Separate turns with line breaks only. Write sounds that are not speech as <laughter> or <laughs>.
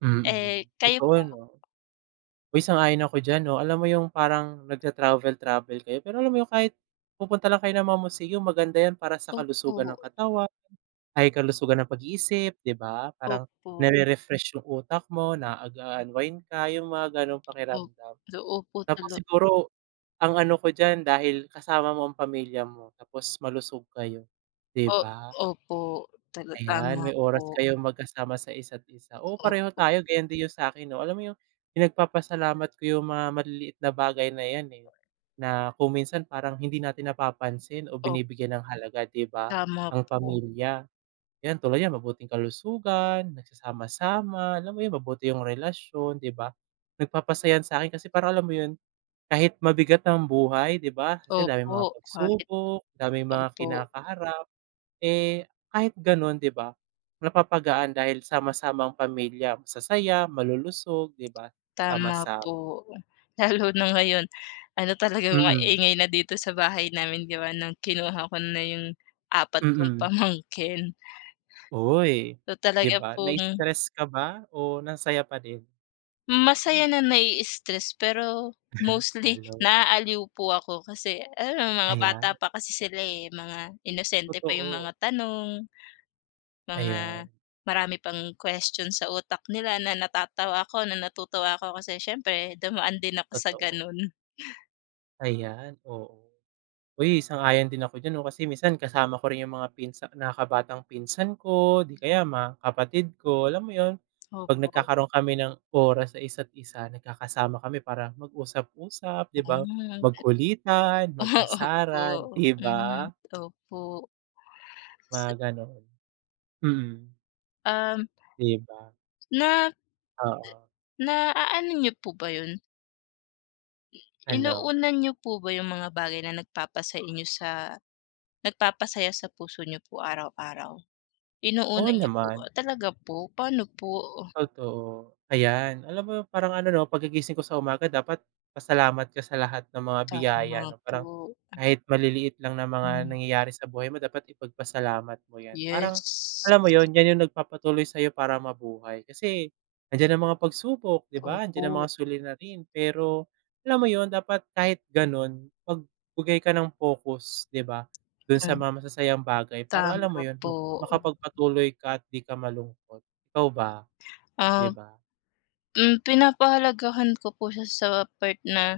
Mm.
Eh, kayo
Totoo
po?
'no. Uy, sang-ayon ako diyan 'no, alam mo yung parang nagta-travel-travel kayo, pero alam mo yung kahit pupunta lang kayo ng mga museum maganda yan para sa kalusugan ng
Opo.
katawan, ay kalusugan ng pag-iisip 'di ba? Parang
Opo.
nare-refresh yung utak mo, nag-a-unwind ka, yung mga ganong
Op
pakiramdam.
do opo
Tapos
tala
siguro ang ano ko diyan dahil kasama mo ang pamilya mo tapos malusog kayo 'di
O
ba.
opo, tala
Ayan,
tama
may oras
po.
kayong magkasama sa isa't isa. Oo pareho
Opo.
tayo ganyan din yung sa akin 'no, alam mo yun yung pinagpapasalamat ko yung mga maliliit na bagay na yan, eh. Na kung minsan parang hindi natin napapansin o
Op
binibigyan ng halaga 'di ba
Tama
ang
po.
pamilya. Yan tulad niyan mabuting kalusugan, nagsasama-sama, alam mo yun mabuti yung relasyon 'di ba. Nagpapasaya'n sa 'kin kasi parang alam mo yun, kahit mabigat ang buhay 'di ba kasi daming
Opo,
mga
kahit
pagsubok, daming mga
opo.
kinakaharap. Eh, kahit ganun 'di ba napapagaan dahil sama-samang pamilya, masasaya, malulusog, 'di ba
Tama
sama-sa
po, ugh, lalo na ngayon, ano talagang
Mm.
maingay na dito sa bahay namin di ba no'ng kinuha ko na yung apat kong
Mm.
pamangkin.
Uy,
'To
'di
talaga
ba
pong
na-stress ka ba o nasaya pa din?
Masaya na
<chuckles>
na-i-stress, pero
<laughs>
mostly
Halo.
naaaliw po ako kasi ano mga bata
Ayan.
pa kasi sila, eh, mga inosente pa yung
Totoo.
mga tanong, mga
Ayan.
marami pang question sa utak nila na natatawa ako, na natutuwa ako kasi siyempre dumaan din ako sa
Totoo.
ganun.
Ayan, oo. Uy, sang-ayon din ako diyan 'no, kasi minsan kasama ko rin yung mga pinsa nakakabatang pinsan ko o di kaya mga kapatid ko, alam mo yun. Pag
Opo.
nagkakaroon kami ng oras sa isa't isa, nagkakasama kami para mag-usap-usap 'di ba,
Mm.
magkulitan,
Ah
mag-asaran
Opo,
'di
hmm,
ba?
opo.
Mga
Se
ganon, mm.
Um.
'Di ba.
Na
Oo.
naaano niyo po ba yun? I
Ano?
inuuna niyo po ba yung mga bagay na nagpapasay inyo sa nagpapasaya sa puso niyo po araw-araw.
Oo
Inuuna niyo po
naman.
ah, talaga po, pa'no po uh?
Totoo, ayan alam mo, parang ano 'no 'pagka gigising ko sa umaga dapat pasalamat ka sa lahat ng mga biyaya
Tama
ano, parang
po, mm.
kahit maliliit lang na mga
Hmm.
nangyayari sa buhay mo dapat ipagpasalamat mo yan. Parang
Yes.
alam mo yun yan yung nagpapatuloy sayo para mabuhay, kasi nandiyan ang mga pagsubok 'di ba, nandiyan ang
Opo.
mga suliranin. Pero alam mo yun, dapat kahit ganon, magbigay ka ng pokus 'di ba dun sa
Hmm.
mga masasayang bagay para alam
Tama
mo yun
po.
makapagpatuloy ka at di ka malungkot. Ikaw ba? 'Di
Ah
ba.
Hmm, pinapahalagahan ko po siya sa part na